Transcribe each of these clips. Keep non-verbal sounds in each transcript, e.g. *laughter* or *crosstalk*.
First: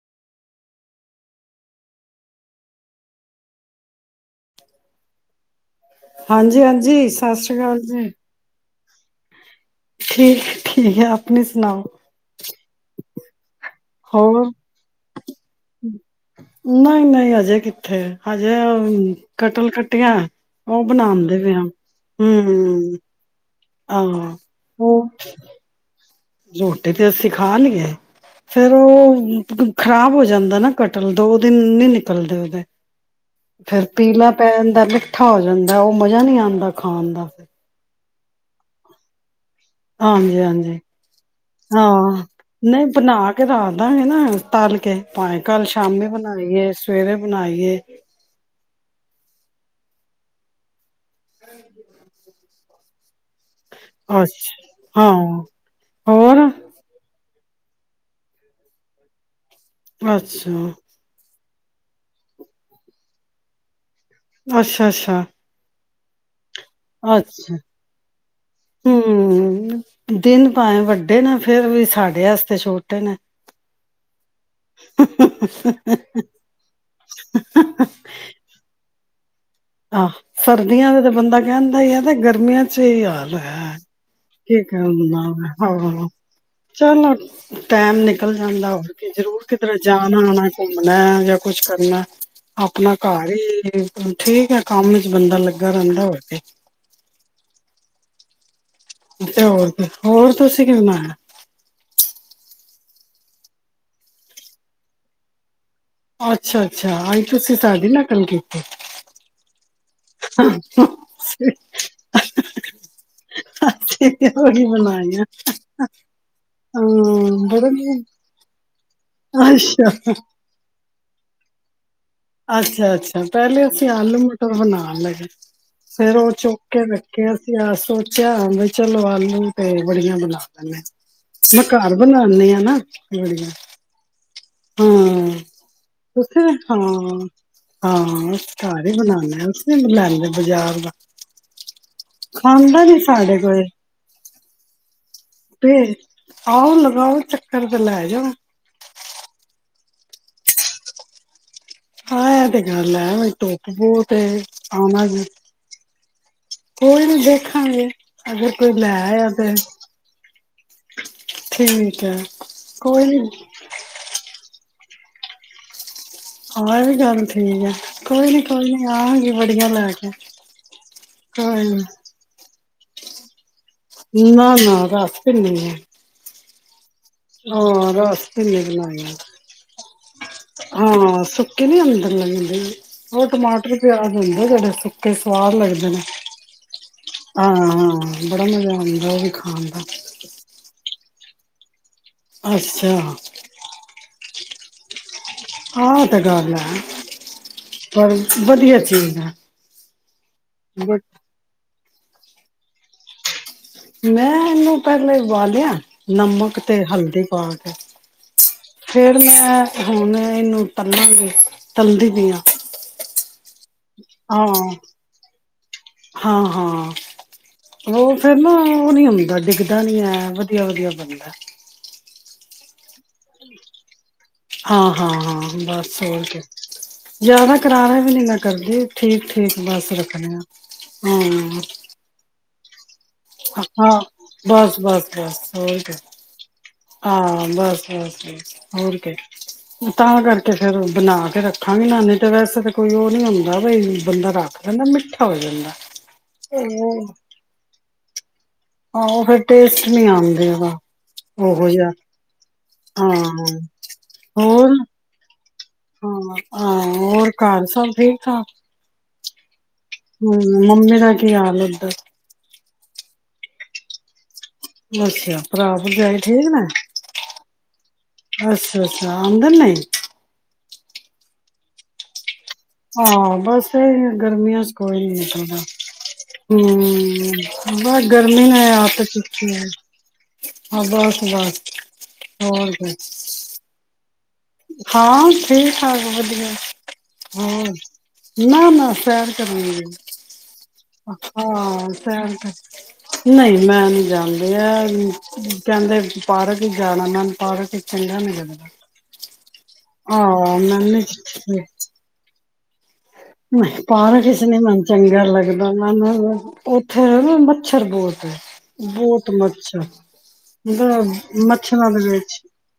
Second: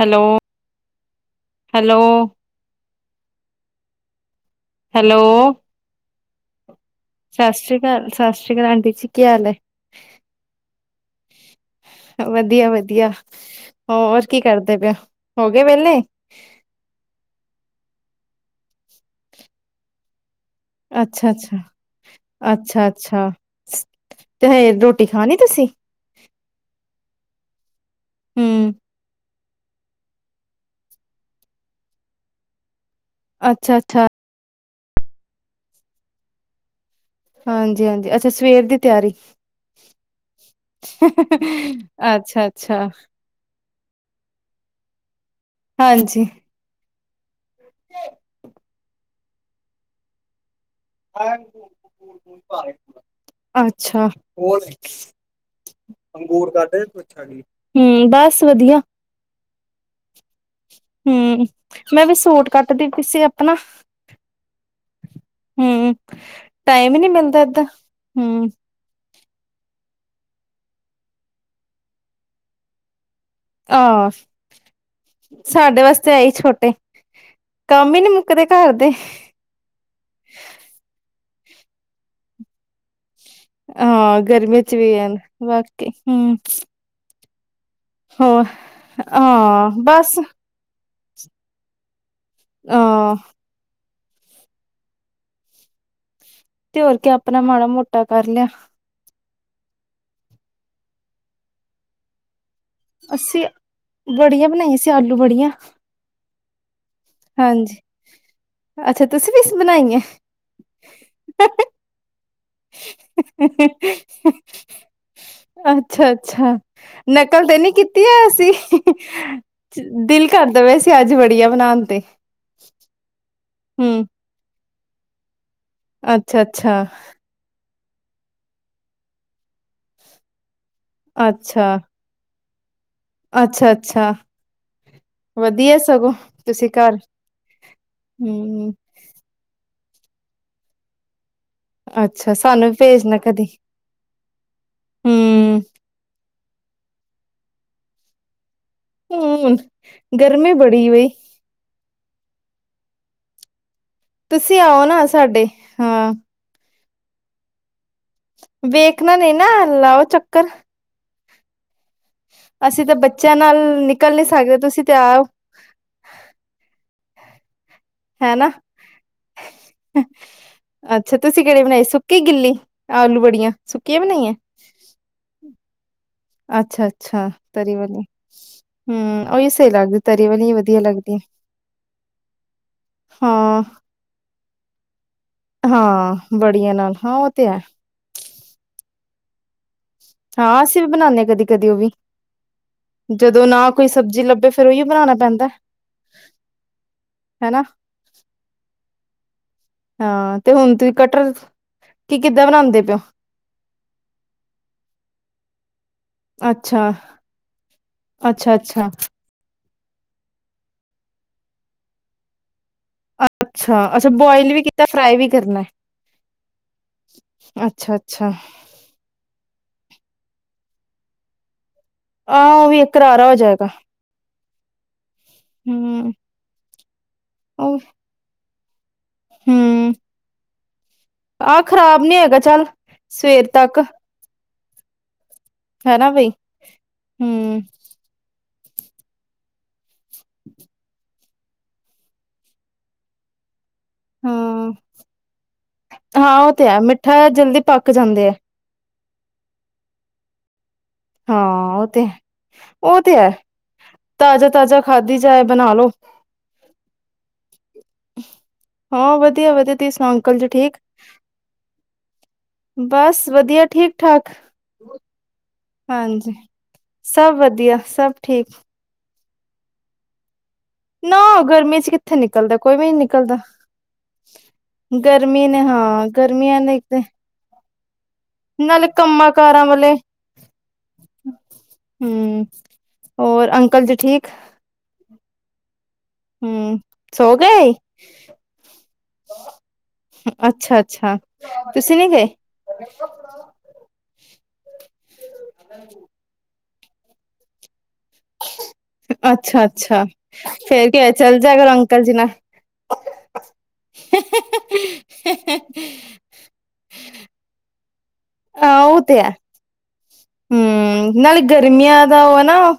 Hello hello, hello ਹਾਂਜੀ ਹਾਂਜੀ ਸਤਿ ਸ੍ਰੀ ਸਾਸਰੀ ਅਕਾਲ ਕਾਲ ਜੀ ਸਾਸਰੀ ਕਾਲ ਆਂਟੀ ਸੀ ਕੀ ਹਾਲ ਐ? ਠੀਕ ਠੀਕ ਹੈ, ਆਪਣੀ ਸੁਣਾਓ। ਹੈ ਵਧੀਆ ਵਧੀਆ ਹੋਰ ਕੀ ਕਰਦੇ ਪਏ ਔ ਹੋਗੇ ਬੇਲੇ ਥੇ ਹਜੇ ਕਟਲ ਕੱਟੀਆਂ ਉਹ ਅੱਛਾ ਬਣਾਉਂਦੇ ਪਏ ਅੱਛਾ। ਆ ਅੱਛਾ ਹਮ ਅੱਛਾ। ਆਹ ਤੇ ਹਏ ਰੋਟੀ ਉਹ ਖਾਣੀ ਤੁਸੀਂ? ਰੋਟੀ ਤੇ ਅਸੀਂ ਖਾ ਲਈ ਐ, ਹਮ ਫੇਰ ਉਹ ਖ਼ਰਾਬ ਹੋ ਜਾਂਦਾ ਨਾ ਕਟਲ ਦੋ ਦਿਨ ਨੀ ਨਿਕਲਦੇ ਉਹਦੇ। ਅੱਛਾ ਫੇਰ ਅੱਛਾ ਪੀਲਾ ਪੈਣ ਪਰ ਲਿੱਠਾ ਹੋ ਜਾਂਦਾ ਉਹ ਮਜ਼ਾ ਨਹੀਂ ਆਂਦਾ। ਹਾਂਜੀ ਹਾਂਜੀ। ਅ ਤੇ ਸਵੇਰ ਦੀ ਤਿਆਰੀ ਹਾਂਜੀ ਹਾਂਜੀ। ਹਾਂ। ਅੱਛਾ ਅੱਛਾ ਨਹੀਂ ਬਣਾ ਕੇ ਰਾ ਦਾਨੇ ਨਾ ਤਾਲ ਕੇ *unintelligible* ਭਾਵੇ ਕੱਲ ਸ਼ਾਮੀ ਹਾਂਜੀ ਬਣਾਈ ਏ ਸਵੇਰੇ ਬਣਾਈਏ *inaudible* *inaudible* ਅੱਛਾ ਹੋਰ ਅੱਛਾ ਹਾਂ ਹੋਰ *unintelligible* ਹੁੰ ਬਸ ਵਧੀਆ। ਅੱਛਾ, ਹੁੰ ਮੈਂ ਤੇ ਸੂਟ ਕੱਟਦੀ ਪਈ ਸੀ ਆਪਣਾ। ਅੱਛਾ ਅੱਛਾ। ਹੁੰ, ਟਾਈਮ ਨਹੀਂ ਮਿਲਦਾ ਇਦਾਂ ਹੁੰ, ਹੁੰ ਦਿਨ ਭਾਂਏ ਵੱਡੇ ਨੇ ਫਿਰ ਵੀ ਸਾਡੇ ਆਸਤੇ ਛੋਟੇ ਨੇ। ਆ, ਸਾਡੇ ਵਾਸਤੇ ਆਈ ਛੋਟੇ ਕੰਮ ਹੀ ਨਹੀਂ ਮੁੱਕਦੇ ਘਰ ਦੇ। ਆਹ ਸਰਦੀਆਂ ਤੇ ਬੰਦਾ ਕਹਿੰਦਾ ਈ ਆ ਕਿ ਗਰਮੀਆਂ ਚ ਐਹੀ ਹਾਲ। ਹੈ ਹਾਂ ਗਰਮੀਆਂ ਕੀ ਚ ਵੀ ਕਰਨਾ ਵਾਕੇ ਹਾਂ ਹੁੰ ਚਲੋ ਟਾਈਮ ਨਿਕਲ ਜਾਂਦਾ *inaudible* ਜ਼ਰੂਰ ਕਿਧਰੇ ਬਸ ਜਾਣਾ ਆਨਾ ਮੈਂ ਜਾ ਕੁਛ ਕਰਨਾ ਆਪਣਾ ਹਾਂ ਘਰ ਈ *inaudible* ਠੀਕ ਏ, ਕੰਮ ਇੱਚ ਬੰਦਾ ਲੱਗਾ ਰਹਿੰਦਾ ਹੋਰ ਕੀ। ਤੇ ਹੋਰ ਕਿ ਆਪਣਾ ਮਾੜਾ ਮੋਟਾ ਕਰ ਲਿਆ। ਤੇ ਹੋਰ ਕੀ ਹੋਰ ਤੁਸੀ ਕੀ ਬਣਾਇਆ? ਅਸੀਂ ਵੜੀਆ ਬਣਾਈ ਸੀ, ਆਲੂ ਵੜੀਆ। ਅੱਛਾ ਅੱਛਾ ਹੌਣ ਤੁਸੀਂ ਸਾਡੀ ਨਕਲ ਕੀਤੀ। ਬਣਾਈਏ। ਸਹੀ ਚ ਉਹੀ ਬਣਾਈਆਂ ਅੱਛਾ ਅੱਛਾ ਨਕਲ ਹਾਂ ਤੇ ਬੜਾ ਨੀ ਕੀਤੀ ਐ ਸੀ। ਅੱਛਾ ਦਿਲ ਕਰਦਾ ਪਿਆ ਸੀ। ਤੇ ਅੱਜ ਵੜੀ ਐ ਬਣਾਨ ਤੇ। ਅੱਛਾ ਅੱਛਾ ਪਹਿਲੇ ਅਸੀਂ ਹਮ ਆਲੂ ਮਟਰ ਬਣਾ ਅਮ ਫੇਰ ਉਹ ਅੱਛਾ ਚੁੱਕ ਅੱਛਾ ਕੇ ਵੇਖਿਆ ਅ ਸੋਚਿਆ ਬਈ ਚਲੋ ਆਲੂ ਤੇ ਬੜੀਆਂ ਬਣਾਲੌ। ਮੈਂ ਘਰ ਬਣਾਉਣੇ ਐ। ਹੈ ਨਾ, ਬੜੀਆਂ ਅੱਛਾ-ਅੱਛਾ ਹਾਂ ਵਧੀਆ ਸਗੋਂ ਤੁਸੀਂ ਕਰ ਹਾਂ ਘਰ ਹੀ ਬਣਾਣੈ। *unintelligible* ਨੀ ਲੈਂਦੇ ਬਾਜ਼ਾਰ ਦਾ ਅੱਛਾ ਸਾਨੂੰ ਵੀ ਖਾਂਦਾ ਨੀ ਭੇਜ ਨਾ ਸਾਡੇ ਕਦੀ। ਕੋਲ ਹੂੰ, *unintelligible* ਆਓ ਲਗਾਓ ਚੱਕਰ ਤੇ ਲੈਜੋ। ਏਏ ਗਰਮੀ ਬੜੀ ਵੇ। ਹਾਂ ਐ ਇਹ ਤੇ ਗੱਲ ਹੈ। *unintelligible* ਹੈ ਤੁਸੀਂ ਆਓ ਨਾ ਆਉਣਾ ਜੀ ਸਾਡੇ ਹਾਂ। ਕੋਈ ਨੀ ਦੇਖਾਂਗੇ। ਅਗਰ ਕੋਈ ਲੈ ਵੇਖਣਾ ਆਇਆ ਨਹੀਂ ਨਾ ਤੇ ਲਾਓ ਚੱਕਰ। ਠੀਕ। ਹੈ ਅਸੀਂ ਤਾਂ ਕੋਈ ਨੀ ਬੱਚਿਆਂ ਨਾਲ ਨਿਕਲ ਨੀ ਸਕਦੇ ਤੁਸੀਂ ਤੇ ਆਓ। ਹਾਂ ਏ ਵੀ ਗੱਲ ਠੀਕ ਏ। ਹੈ ਨਾ *inaudible* ਕੇ ਤੁਸੀ ਅੱਛਾ ਕਿਹੜੀ ਕੋਈ ਬਣਾਈ ਸੁੱਕੀ ਗਿਲੀ? ਆਲੂ ਵੜੀਆ। ਨਾ -ਨਾ ਰਸਭਿੰਨੀ ਏ। ਅੱਛਾ ਹਾਂ, ਰਸ ਭਿੰਨੀ ਬਣਾਈ ਏ, ਹੂੰ ਉਹੀ ਸਹੀ ਲੱਗਦੀ ਤਰੀ ਵਾਲੀ ਵਧੀਆ ਲੱਗਦੀ ਹਾਂ ਸੁੱਕੀ ਨੀ ਅੰਦਰ ਲੰਘਦੀ ਉਹ ਟਮਾਟਰ ਹਾਂ-ਹਾਂ ਪਿਆਜ਼ ਹੁੰਦ *unintelligible* ਤੇ ਸਵਾਦ ਲੱਗਦੇ ਨੇ ਬੜੀਆਂ ਨਾਲ ਹਾਂ ਉਹ ਤੇ ਆਂ *inaudible* ਹੈ ਹਾਂ ਬੜਾ ਮਜਾ ਆਂਦੈ ਵੇਖ ਆਂਦੈ। ਹਾਂ ਸੀਂ ਵੀ ਬਣਾਣੇ ਕਦੀ ਕਦੀ ਉਹ ਵੀ ਅੱਛਾ *inaudible* ਜਦੋਂ ਨਾ ਕੋਈ ਸਬਜ਼ੀ ਲੱਭ ਤੇ ਫਿਰ ਉਹੀਓ ਬਣਾਣਾ ਪੈਂਦ ਆਹ ਤੇ ਗਲ ਹੈ। ਹੈਨਾ *inaudible* ਪਰ ਵਧੀਆ ਚੀਜ਼ ਹੈ ਹਾਂ ਤੇ ਹੁਣ ਤੁਸੀ ਬਟ ਕਟਰ ਕੀ ਕਿੱਦਾਂ ਬਣਾਉਂਦੇ ਪਿਓ? ਮੈਂ ਇਹਨੂੰ ਪਹਿਲੇ ਉਬਾਲਿਐ। ਨਮਕ ਤੇ ਅੱਛਾ, ਹਲਦੀ ਪਾ ਕੇ। ਅੱਛਾ-ਅੱਛਾ, ਫਿਰ ਮੈਂ ਹੁਣ ਇਹਨੂੰ ਤਲਾਂਗੇ *inaudible* ਤਲਦੀ ਪਈਆਂ । ਅੱਛਾ, ਅੱਛਾ ਅੱਛਾ ਬੋਇਲ ਵੀ ਹਾਂ, ਕੀਤਾ ਫਰਾਈ ਵੀ ਕਰਨਾ ਹਾਂ, ਹਾਂ ਐ। ਉਹ ਅੱਛਾ-ਅੱਛਾ, ਫਿਰ ਨਾ ਉਹ ਨੀ ਹੁੰਦਾ ਡਿਗ ਏਦਾਂ ਨੀ ਐ, ਵਧੀਆ ਵਧੀਆ ਬਨਦਾ ਐ। ਆ, ਉਹ ਵੀ ਇੱਕ ਕਰਰਾ ਹੋ ਜਾਏਗਾ। ਹਾਂ। ਹਾਂ, ਹਾਂ ਬੱਸ ਹੂੰ, ਹੋਰ ਕੇ। ਜਿਆਦਾ ਉਹ ਕਰਾਰਾ ਵੀ ਨੀ ਮੈਂ ਕਰਦੇ। ਠੀਕ ਠੀਕ ਬੱਸ ਹੂੰ, ਰੱਖਣੇ ਆ। ਆਹ ਖ਼ਰਾਬ ਨੀ ਹੈਗਾ ਚੱਲ ਸਵੇਰ ਤੱਕ। ਬੱਸ, ਬੱਸ, ਬੱਸ। ਹੋਰਕੇ ਹੈਨਾ ਬਈ ਹਾਂ, ਹੂੰ, ਬੱਸ-ਬੱਸ ਬੱਸ। ਹੋਰ ਕੇ। ਤਾਂ ਕਰਕੇ ਫੇਰ ਬਨਾ ਫਿਰ ਰੱਖਾਂ ਵੀ ਨਾ ਨੇ ਤੇ ਵੈਸੇ ਤਾਂ ਕੋਈ ਉਹ ਨਹੀਂ ਹੁੰਦਾ। ਬਈ ਬੰਦਾ ਰੱਖ ਹਾਂ, ਦਿੰਦਾ ਮਿੱਠਾ ਹੋ ਜਾਂਦਾ ਹਾਂ ਉਹ ਤੇ ਹੈ ਹੋ। ਮਿੱਠਾ ਜਲਦੀ ਪੱਕ ਜਾਂਦੇ ਆ ਆਹੋ ਫਿਰ ਟੇਸਟ ਨਹੀਂ ਆਂਦੇ ਉਹਦਾ। ਉਹੋ ਹਾਂ ਉਹ ਜਿਹਾ ਤੇ ਹ, ਉਹ ਹਾਂ ਤੇ ਹੈ, ਹੋਰ ਤਾਜ਼ਾ-ਤਾਜ਼ਾ ਖਾਧੀ ਜਾਏ। ਬਣਾ ਲੋ ਹਾਂ, ਹਾਂ ਹੋਰ ਘਰ ਸਬ ਠੀਕ ਠਾਕ। ਹਾਂ ਵਧੀਆ, ਵਧੀਆ। ਹੂੰ, ਮੰਮੀ ਦਾ ਕੀ ਹਾਲ ਓਧਰ? ਬੱਸ ਵਧੀਆ, ਠੀਕ ਠਾਕ। ਅੱਛਾ, ਭਰਾ-ਭਰਜਾਈ ਠੀਕ ਨੇ, ਸਭ ਵਧੀਆ ਸਭ ਠੀਕ ਅੱਛਾ ਅੱਛ ਆਂਦਾ ਨਹੀਂ। ਨਾ ਗਰਮੀ ਚ ਕਿਥੇ ਨਿਕ ਹਾਂ ਬੱਸ ਏਈਓ ਗਰਮੀਆਂ ਚ ਕੋਈ ਨੀ ਗਰਮੀ ਨਿਕਲਦਾ, ਨੇ ਹਾਂ ਗਰਮੀਆਂ ਨੇ ਇੱਕ ਹੂੰ। ਬੱਸ ਗਰਮੀ ਨੇ ਨਾਲੇ ਅੱਤ ਕੰਮਾਂ ਚੁਕੀ ਏ ਕਾਰਾਂ ਵਾਲੇ ਹਾਂ ਬੱਸ ਬੱਸ ਹੂੰ ਹੋਰ ਕੇ। ਹੋਰ ਅੰਕਲ ਜੀ ਠੀਕ ਹਾਂ ਠੀਕ। ਸਬ ਵਧੀਆ ਹੂੰ ਸੋ ਹੋਰ। ਗਏ ਨਾ ਨਾ ਸੈਰ ਕਰਨ ਨਹੀਂ ਗਈ, ਅੱਛਾ ਅੱਛਾ ਹਾਂ ਤੁਸੀਂ ਨੀ ਗਏ ਸੈਰ ਕਰ ਨਹੀਂ ਮੈਂ ਨੀ ਜਾਂਦੀ ਐ ਕਹਿੰਦੇ ਪਾਰਕ ਜਾਣਾ ਨਾਲ ਪਾਰਕ ਚ ਚੰਗਾ ਨਹੀ ਲੱਗਦਾ। ਅੱਛਾ। ਅੱਛਾ ਆਹ ਫੇਰ ਮੈਨੂੰ ਕਿ ਹੋਇਆ, ਚੱਲ ਜਾਇਆ ਕਰੋ ਨਹੀਂ ਅੰਕਲ ਜੀ ਨਾਲ। ਪਾਰਕ ਇਸ ਨੀ ਮੈਨੂੰ ਚੰਗਾ ਲੱਗਦਾ। ਨਾ, ਨਾ, ਨਾ, ਮੈਨੂੰ ਉੱਥੇ ਮੱਛਰ ਬੋਤ। ਬੋਤ ਮੱਛਰ ਮਤਲਬ ਹੁੰ, ਨਾਲੇ ਮੱਛਰਾਂ ਗਰਮੀਆਂ ਦੇ ਦਾ ਉਹ ਵਿੱਚ ਏ ਨਾ ਉਹ,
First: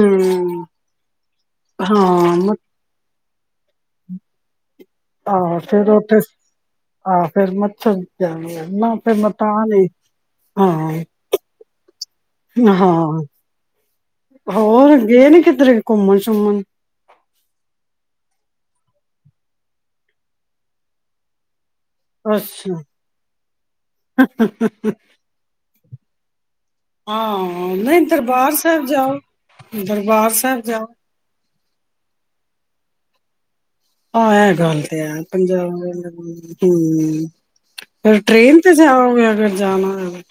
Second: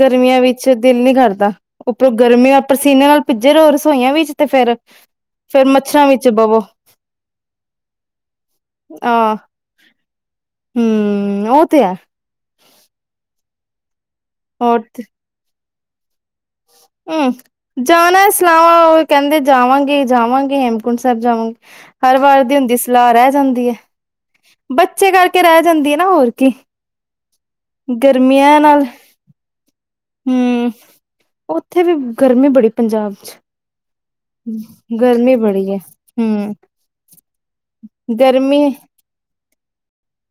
ਗਰਮੀਆਂ ਵਿੱਚ ਦਿਲ ਨੀ ਕਰਦਾ। ਉੱਪਰੋਂ ਹਾਂ ਮ ਗਰਮੀਆਂ ਪਸੀਨੇ ਨਾਲ ਭਿੱਜੇ ਰਹੋ ਰਸੋਈਆਂ ਵਿੱਚ ਤੇ ਫੇਰ ਆਹੋ ਫੇਰ ਮੱਛਰਾਂ ਉੱਥੇ ਵਿੱਚ ਬਵੋ ਆਹ ਫੇਰ ਮੱਛਰ ਜਾ ਨਾ ਫੇਰ ਮੈ ਆਹ ਤਾ ਗਈ। ਹਾਂ। ਹੂੰ ਉਹ ਤੇ ਹੈ *unintelligible* *inaudible* ਹਾਂ ਹੋਰ ਗਏ ਨੀ ਕਿਧਰੇ। ਘੁੰਮਣ ਸ਼ੁਮਣ। *unintelligible* ਜਾਨਾ ਏ। ਸਲਾਵਾਂ ਉਹ ਕਹਿੰਦੇ ਜਾਵਾਂਗੇ, ਜਾਵਾਂਗੇ ਹੇਮਕੁੰਟ ਸਾਹਿਬ ਜਾਵਾਂਗੇ। ਹਰ ਵਾਰ ਦੀ ਹੁੰਦੀ ਅੱਛਾ ਸਲਾਹ, ਰਹਿ ਜਾਂਦੀ ਏ। ਬੱਚੇ ਕਰਕੇ ਰਹਿ ਜਾਂਦੀ ਏ। ਨਾ ਹੋਰ ਕੀ। ਹਾਂ। ਨਹੀਂ ਦਰਬਾਰ ਗਰਮੀਆਂ ਨਾਲ, ਸਾਹਿਬ ਜਾਓ ਦਰਬਾਰ ਸਾਹਿਬ ਹੁੰ, ਜਾਓ ਉੱਥੇ ਵੀ ਗਰਮੀ ਬੜੀ ਪੰਜਾਬ ਚ। ਆਹ ਇਹ ਗੱਲ ਤੇ ਏ ਗਰਮੀ ਬੜੀ ਪੰਜਾਬ *unintelligible* ਹੈ ਹਮ ਹੁੰ, ਫੇਰ ਟ੍ਰੇਨ ਗਰਮੀ ਤੇ ਜਾਓਗੇ ਅਗਰ ਜਾਨਾ ਏ।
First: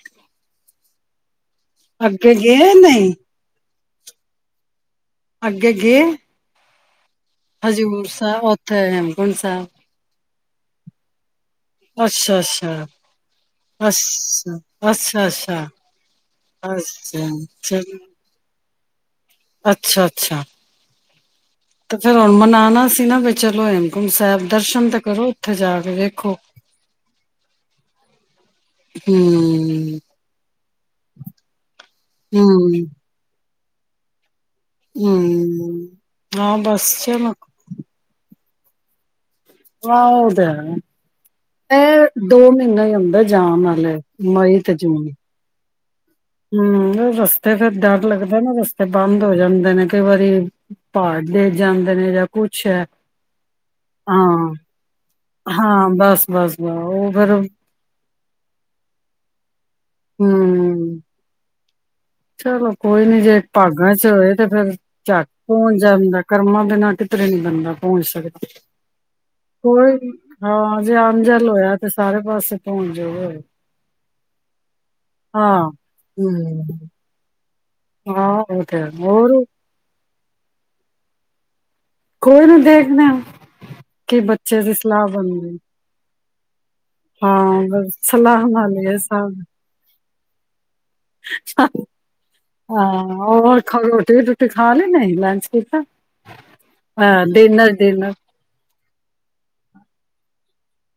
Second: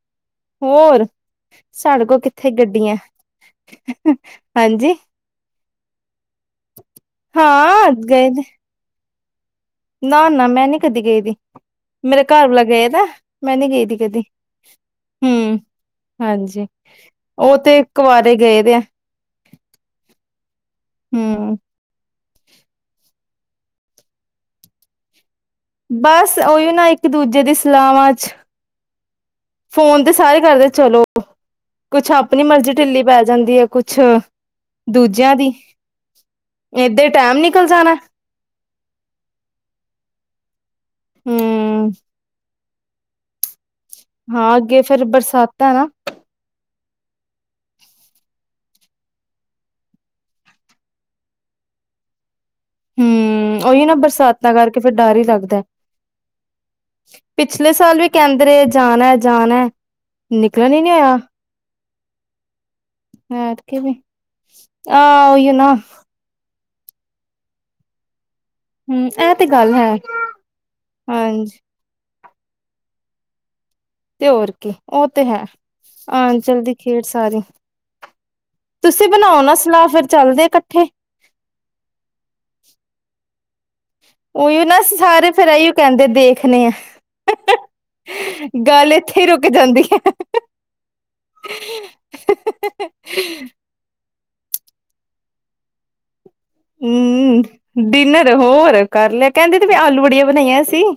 ਹੋਰ। ਸਾਡੇ ਕੋਲ ਅੱਗੇ ਕਿੱਥੇ ਗਏ ਗੱਡੀਆਂ ਨਹੀਂ। *inaudible* ਹਾਂਜੀ ਅੱਗੇ ਗਏ। ਹਾਂ ਹਜ਼ੂਰ ਗਏ ਸਾਹਿਬ ਨੇ ਉੱਥੇ ਹੇਮ। ਕੁੰਟ ਸਾਹਿਬ। ਨਾ, ਨਾ ਮੈਂ ਨੀ ਕਦੀ ਗਈਦੀ। ਮੇਰੇ ਅੱਛਾ ਘਰ ਵਾਲਾ ਅੱਛਾ ਗਏ ਦਾਏ। ਮੈਂ ਨੀ ਗਈ ਦੀ ਕਦੀ। ਅੱਛਾ ਅੱਛਾ ਅੱਛਾ ਹੁੰ, ਅੱਛਾ ਹਾਂਜੀ ਉਹ ਤੇ ਚਲੋ ਕੁਆਰੇ ਗਏ ਦੇ ਏ। ਅੱਛਾ, ਅੱਛਾ। ਹਮ ਤੇ ਫੇਰ ਹੁਣ ਮਨਾਨਾ ਸੀ ਨਾ ਚਲੋ ਹੇਮਕੁੰਮਠ ਸਾਹਿਬ ਦਰਸ਼ਨ ਤਾਂ ਕਰੋ। ਉੱਥੇ ਜਾ ਕੇ ਵੇਖੋ ਬਸ ਓਈਯੋ ਨਾ ਇੱਕ ਦੂਜੇ ਦੀ ਸਲਾਹਵਾਂ ਚ ਹਮ ਫੋਨ ਤੇ ਸਾਰੇ ਕਰਦੇ ਚਲੋ ਕੁਛ ਆਪਣੀ ਮਰਜ਼ੀ ਹਮ ਢਿੱਲੀ ਪੈ ਜਾਂਦੀ ਹੈ। ਕੁਛ ਦੂਜਿਆਂ ਦੀ, ਹਮ ਹਾਂ ਬਸ ਏਧੇ ਚਲੋ ਟਾਈਮ ਨਿਕਲ ਜਾਣਾ। ਹਾਂ ਔ ਤੇ ਹੈ। ਹਮ ਇਹ ਦੋ ਮ ਇੰਨਾ ਈ ਹੁੰਦਾ ਜਾਮ ਨਾਲੇ। ਹਾਂ ਅੱਗੇ ਫੇਿਰ ਬਰਸਾਤਾਂ ਨਾ ਹੂ, ਰਸਤੇ ਫਿਰ ਡਰ ਲੱਗਦਾ ਨਾ ਰਸਤੇ ਬੰਦ ਹੋ ਜਾਂਦੇ ਨੇ, ਕਈ ਵਾਰੀ ਪਹਾੜ ਡਿਗ ਜਾਂਦੇ ਨੇ ਜਾਂ ਕੁਛ ਹੈ ਹੂੰ, ਔਈ ਨਾ ਬਰਸਾਤਾਂ ਹਾਂ ਕਰਕੇ ਫਿਰ ਡਰ ਵੀ ਲੱਗਦੈ। ਹਾਂ ਬਸ ਬਸ ਬ ਉਹ ਫੇਰ ਪਿਛਲੇ ਸਾਲ ਵੀ ਕਹਿੰਦੇ ਰਹੇ ਜਾਣੈ, ਜਾਣੈ। ਨਿਕਲਣ ਹੀ ਨਹੀਂ ਹਮ ਹੋਇਆ। ਚਲੋ ਕੋਈ ਨੀ ਜੇ ਐਤਕੀ ਭਾਗਾਂ ਵੀ ਚ ਹੋਏ, ਤੇ ਫੇਰ ਝੱਟ ਆਹ ਉਹੀ ਨਾ ਜਾਂਦਾ, ਕਰਮਾ ਦੇ ਨਾ ਕਿਧਰੇ ਨੀ ਬੰਦਾ ਪਹੁੰਚ ਸਕਦ ਹਮ ਇਹ ਤੇ ਗੱਲ ਕੋਈ ਹੈ ਨੀ। ਹਾਂ ਜੇ ਅੰਨ ਜਲ ਹਾਂਜੀ ਹੋਇਆ ਤੇ ਸਾਰੇ ਬਸ ਪਹੁੰਚ ਜਾ ਤੇ ਹੋਰ ਕੀ ਉਹ ਤੇ ਹੈ ਹਮ ਆਂਚਲ ਦੀ ਖੇਡ ਸਾਰੀ। ਹਾਂ ਉਹ ਤੇ ਹੋਰ ਚਲਦੇ ਇਕੱਠੇ ਕੋਈ ਨੂੰ ਦੇਖਦੇ ਕਿ ਬੱਚੇ ਔਈਔ ਦੀ ਨਾ ਸਲਾਹ ਸਾਰੇ ਫਿਰ ਬਣਦੀ ਐਈਔ ਕਹਿੰਦੇ ਦੇਖ ਰੱਖਖਣ ਆ *inaudible* ਹਾਂ ਬਸ ਸਲਾਹ ਨਾਲ ਹੀ ਗੱਲ ਹੈ ਇੱਥੇ ਸਬ, ਰੁਕ ਜਾਂਦੀ ਹੈ। ਹਾਂ ਖਾਓ ਰੋਟੀ ਰੂਟੀ। ਤੂਈ ਖਾ ਲੇ ਨੇ ਲੰਚ ਫਿਰ ਤਾਂ। ਹੂੰ, ਡਿਨਰ ਹੋਰ ਕਰ ਲਿਆ। ਕਹਿੰਦੇ ਤੇ ਫਿਰ ਆਲੂ ਵੜੀਆਂ ਬਣਾਈਐਂ ਅਸ ਹੰ।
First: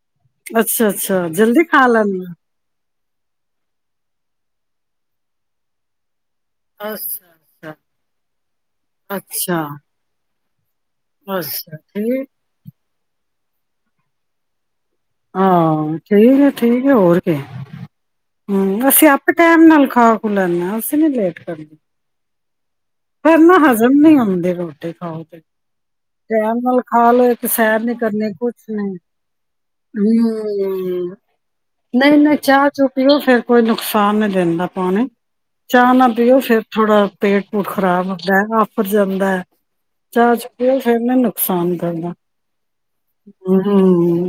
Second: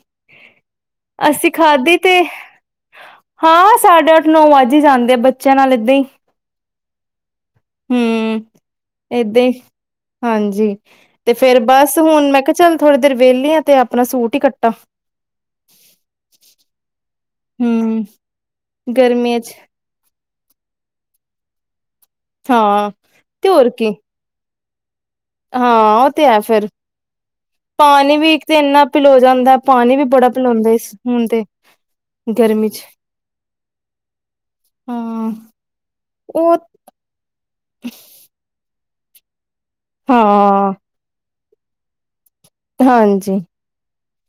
ਅੱਛਾ ਅੱਛਾ ਅਸੀ ਜਲਦੀ ਖਾ ਖਾਧੀ ਤੇ ਲੈਂਦੇ ਹਾਂ ਸਾਢੇ ਅੱਠ-ਨੌ ਵੱਜ ਜਾਂਦੇ ਆ ਬੱਚਿਆਂ ਨਾਲ ਇਏਦਾਂ ਹੀ ਅੱਸ, ਹੂੰ ਏਦਾਂ ਹੀ ਅੱਛਾ। ਹਾਂਜੀ। ਤੇ ਫੇਰ ਅੱਛਾ ਬਸ ਠੀਕ ਹੁਣ ਮੈਂ ਕਿਹਾ ਚੱਲ ਥੋੜ੍ਹੀ ਦੇਰ ਵਿਹਲੀ ਆ ਤੇ ਆਪਣਾ ਸੂਟ ਹੀ ਕੱਟਾ ਹਾਂ ਠੀਕ ਹੈ ਠੀਕ ਹੈ ਹੋਰ ਹੂੰ। ਅਸੀਂ ਆਪੇ ਗਰਮੀਆਂ ਚ ਟੈਮ ਨਾਲ ਖਾਓ ਨਾ-ਨਾ ਅਸੀ ਨਈ ਲੇਟ ਕਰ ਹਾਂ ਪਰ ਤੇ ਨਾ ਹੋਰ ਕੀ ਹਜ਼ਮ ਨੀ ਹੁੰਦੇ ਰੋ ਹਾਂ ਉਹ ਤੇ ਹੈ ਟੈਮ ਫੇਰ ਨਾਲ ਖਾ ਲੇ ਤੇ ਸੈਰ ਨੀ ਪਾਣੀ ਵੀ ਕਰਨੀ, ਇੱਕ ਕੁਛ ਤੇ ਇੰਨਾ ਨਈ। ਪਿਲੋ ਜਾਂਦਾ ਪਾਣੀ ਵੀ ਬੜਾ ਪਿਲਾਉਂਦਾ ਇਸ ਹਮ ਹੁਣ ਤੇ ਨਹੀਂ ਨਹੀਂ ਚਾਹ ਚ ਪੀਓ ਫੇਰ ਕੋਈ ਨੁਕਸਾਨ ਨੀ ਦਿੰਦਾ ਪਾਣੀ ਹਾਂ ਚਾਹ ਨਾ ਪੀਓ ਉਹ ਫੇਰ ਥੋੜਾ ਪੇਟ ਪੂਟ ਖ਼ਰਾਬ ਹੁੰਦਾ ਹੈ ਉੱਠ ਜਾਂਦਾ ਹੈ। ਚਾਰ ਹਾਂ ਛੁੱਟੀਆਂ ਏ ਫਿਰ ਮੈਨੂੰ। ਸਾਨ ਕਰਦਾ। ਹਮ ਹੁੰ,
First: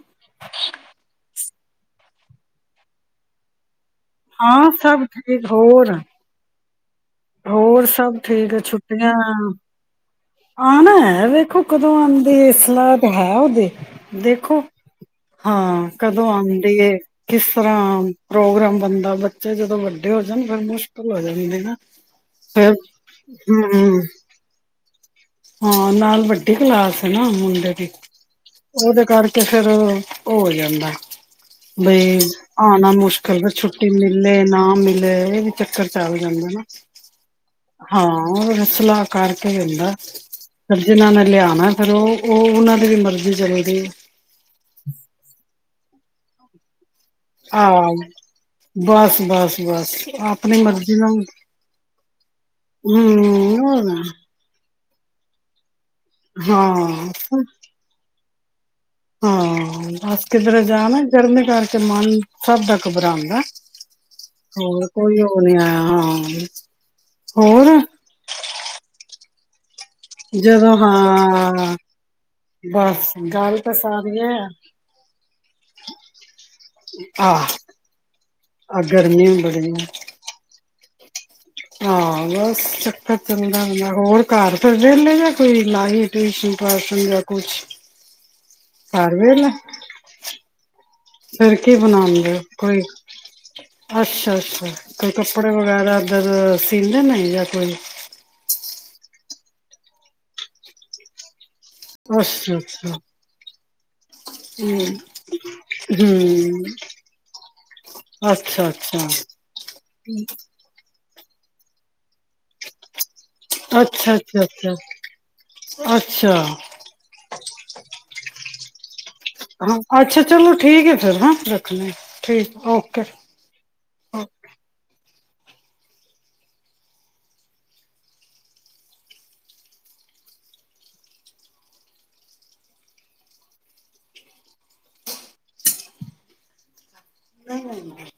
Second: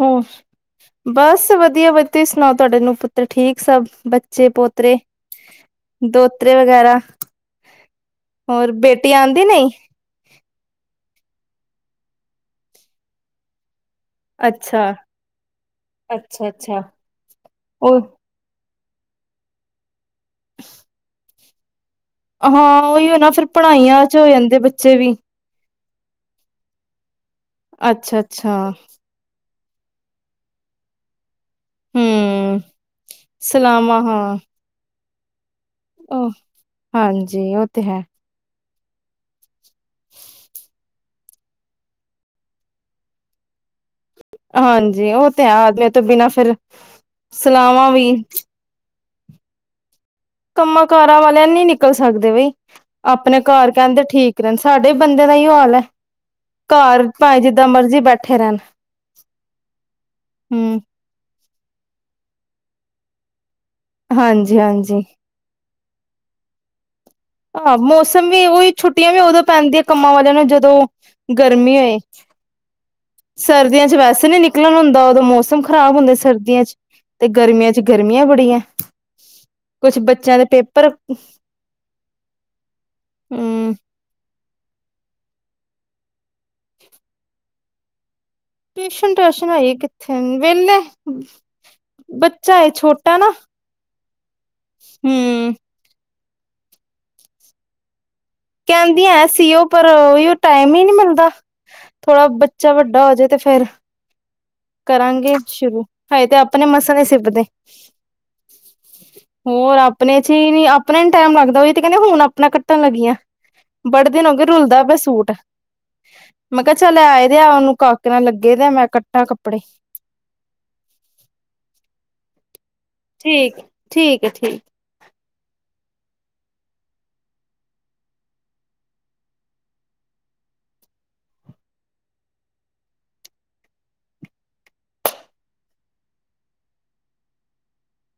ਹੂੰ, ਬਸ ਵਧੀਆ। ਤੇ ਵਧੀ ਤੁਸੀਂ ਸੁਣਾਓ ਤੁਹਾਡੇ ਨੂੰਹ ਪੁੱਤਰ ਠੀਕ ਸਭ। ਬੱਚੇ ਹਾਂ ਪੋਤਰੇ, ਸਭ ਠੀਕ ਹੋਰ। ਦੋਤਰੇ ਵਗੈਰਾ। ਹੋਰ ਸਭ ਠੀਕ ਹੋਰ ਛੁਟੀਆਂ ਬੇਟੀ ਆਉਂਦੀ ਨਹੀਂ ਆਣਾ ਹੈ ਵੇ। ਦੇਖੋ ਕਦੋ ਆਂਦੇ ਐ ਸਲਾ ਤੇ ਹੈ, ਉਦੀ ਦੇਖੋ, ਅੱਛਾ ਹਾਂ ਕਦੋ ਅੱਛਾ ਅੱਛਾ ਆਉਂਦੇ ਕਿਸ ਤਰ੍ਹਾਂ ਉਹ ਆਉ‌ ਪ੍ਰੋਗਰਾਮ। ਬੰਦਾ ਬੱਚੇ ਜਦੋਂ ਵੱ ਵੱਡੇ ਹੋ ਜਾਣ ਫੇਰ ਮੁਸ਼ਕਿਲ ਹੋ ਜਾਂਦੀ। ਨਾ ਫਿਰ ਹਾਂ ਉਈਓ ਨਾ ਫਿਰ ਹਮ ਪੜਾਈਆਂ ਚ ਹੋ ਜਾਂਦੇ ਬੱਚੇ ਵੀ। ਹਾਂ ਨਾਲ ਵੱਡੀ ਕਲਾਸ ਹੇਨਾ। ਮੁੰਡੇ ਦੀ ਅੱਛਾ ਅੱਛਾ ਉਦੇ ਕਰਕੇ ਫਿਰ ਔ ਉਹ ਹੋ ਜਾਦਾ। ਬਈ ਹਮ ਆਣਾ ਮੁਸ਼ਕਿਲ ਛੁੱਟੀ ਸਲਾਮਾ ਹਾਂ ਮਿਲੇ ਨਾ ਮਿ *unintelligible* ਚਕਰ ਚੱਲ ਉਹ ਜਾਂਦਾ ਨਾ ਹਾਂਜੀ ਉਹ ਤੇ ਹੈ ਹਾਂ ਉ ਸਲਾਹ ਕਰਕੇ ਹੀ ਹੁੰਦਾ। ਫਿਰ ਜਿਨਾਂ ਨੇ ਲਿਆਣਾ ਫਿਰ ਉਹ ਉਨਾਂ ਦੀ ਵੀ ਮਰਜ਼ੀ ਚਲੇਗੀ। ਵਿਆਹ ਤੋ ਬਿਨਾਂ ਫਿਰ, ਆਹ ਸਲਾਵਾ ਵੀ। ਬਸ ਬਸ। ਆਪਣੀ ਕੰਮਾਂ ਮਰਜ਼ੀ ਕਾਰਾਂ ਨਾਲ ਵਾਲੇ ਨਹੀਂ ਨਿਕਲ ਸਕਦੇ ਬਈ ਆਪਣੇ ਘਰ ਕਹਿੰਦੇ ਹੂੰ, ਠੀਕ ਰਹਿ ਸਾਡੇ ਬੰਦੇ ਦਾ ਏਹੀੳ ਹਾਲ ਐ। ਹਾਂ, ਘਰ ਭਾਏ ਜਿਦਾਂ ਮਰਜ਼ੀ ਬੈ ਕੱਠੇ ਰਹਿਣ। ਹਾਂ ਅਸ ਕਿਧਰੇ ਹਮ ਜਾਣਾ ਗਰਮੀ ਕਰਕੇ। ਤੇ ਮਨ ਸਭ ਦਾ ਕਬਰਾਂਦਾ। ਹਾਂਜੀ ਹੋਰ ਹਾਂਜੀ ਕੋਈ ਔ ਨੀ ਆਇਆ ਹਾਂ। *unintelligible* ਆਹ ਮੋਸਮ ਵੀ ਉਹੀ ਛੁੱਟੀਆਂ ਵੀ ਉਦੋ। ਪੈਂਦੀਆਂ ਤ ਕੰਮਾਂ ਵਾਲੇਆ ਜਦੋਂ ਗਰਮੀਆਂ ਹੋਏ, ਬਸ ਗੱਲ ਤਾਂ ਸਰਦੀਆਂ ਚ ਸਾਰੀ ਐ ਵੇਸੇ ਨਹੀਂ ਨਿਕਲਨ ਹੁੰਦਾ ਉਦੋਂ ਮੋਸਮ ਖ਼ਰਾਬ ਹੁੰਦੇ ਸਰਦੀਆਂ ਚ ਤੇ ਆਹ ਗਰਮੀਆਂ ਚ ਗਰਮੀਆਂ ਬੜੀ ਆ *unintelligible* ਗਰਮੀ ਬੜੀ ਐ। ਕੁਛ ਬੱਚਿਆ ਦੇ ਪੇਪਰ ਹਾਂ ਬਸ ਕਬ ਤਕ ਚਲਨਾ ਹਮ ਜੇ ਹੋਰ ਘਰ ਤੁਰ ਜਾਦੇ *unintelligible* ਟਿਊਸ਼ਨ ਟਾਸ਼ਨ ਹਜੇ ਕਿੱਥੇ ਵਿਹਲੇ ਫਿਰ ਕੀ ਬਣਾਂਦੇ ਓ ਬੱਚਾ ਏ ਕੋਈ ਛੋਟਾ ਨਾ ਅੱਛਾ ਅੱਛਾ ਕੋਈ ਕੱਪੜੇ ਹਮ ਵਗੈਰਾ। ਫਿਰ ਸਿਲਦੇ ਮਿਲ ਜਾਤੇ ਕਹਿੰਦੀਆਂ ਸੀ ਪਰ ਉਹੀ ਟਾਈਮ ਈ ਨੀ ਮਿਲ਼ਦਾ। ਥੋੜਾ ਅੱਛਾ ਬੱਚਾ ਅੱਛਾ ਵੱਡਾ ਹੋਜੇ ਤੇ ਫਿਰ ਹੂੰ ਕਰਾਗੇ ਸ਼ੁਰੂ। ਹਜੇ ਤੇ ਹੂੰ ਅਪਣੇ ਮਸਲੇ ਪਏ ਸਿਬਦੇ ਅੱਛਾ ਅੱਛਾ ਹੋਰ ਆਪਣੇ ਚੀ ਹੀ ਨੀ ਆਪਣੇ ਟਾਈਮ ਲਗਦਾ ਓਹੀ ਤੇ ਕਹਿਣੀ ਹੁਣ ਆ ਮੈਂ ਕੱਟਣ ਲੱਗੀ ਆ ਬੜੇ ਅੱਛਾ ਦਿਨ ਹੋਗੇ ਅੱਛਾ ਰੁਲਦਾ ਅੱਛਾ ਪਿਆ ਸੂਟ ਅੱਛਾ ਮੈਂ ਕਿਹਾ ਚਲ ਆ *unintelligible* ਮੈਂ ਕੱਟਾ ਅੱਛਾ ਚੱਲੋ ਠੀਕ ਐ ਫਿਰ ਹੈ, ਰੱਖਲੋ ਠੀਕ ਔਕੇ ਠੀਕ ਠੀਕ ਔਕੇ। ਹੈ ਠੀਕ ਨਹੀਂ ਨਹੀਂ,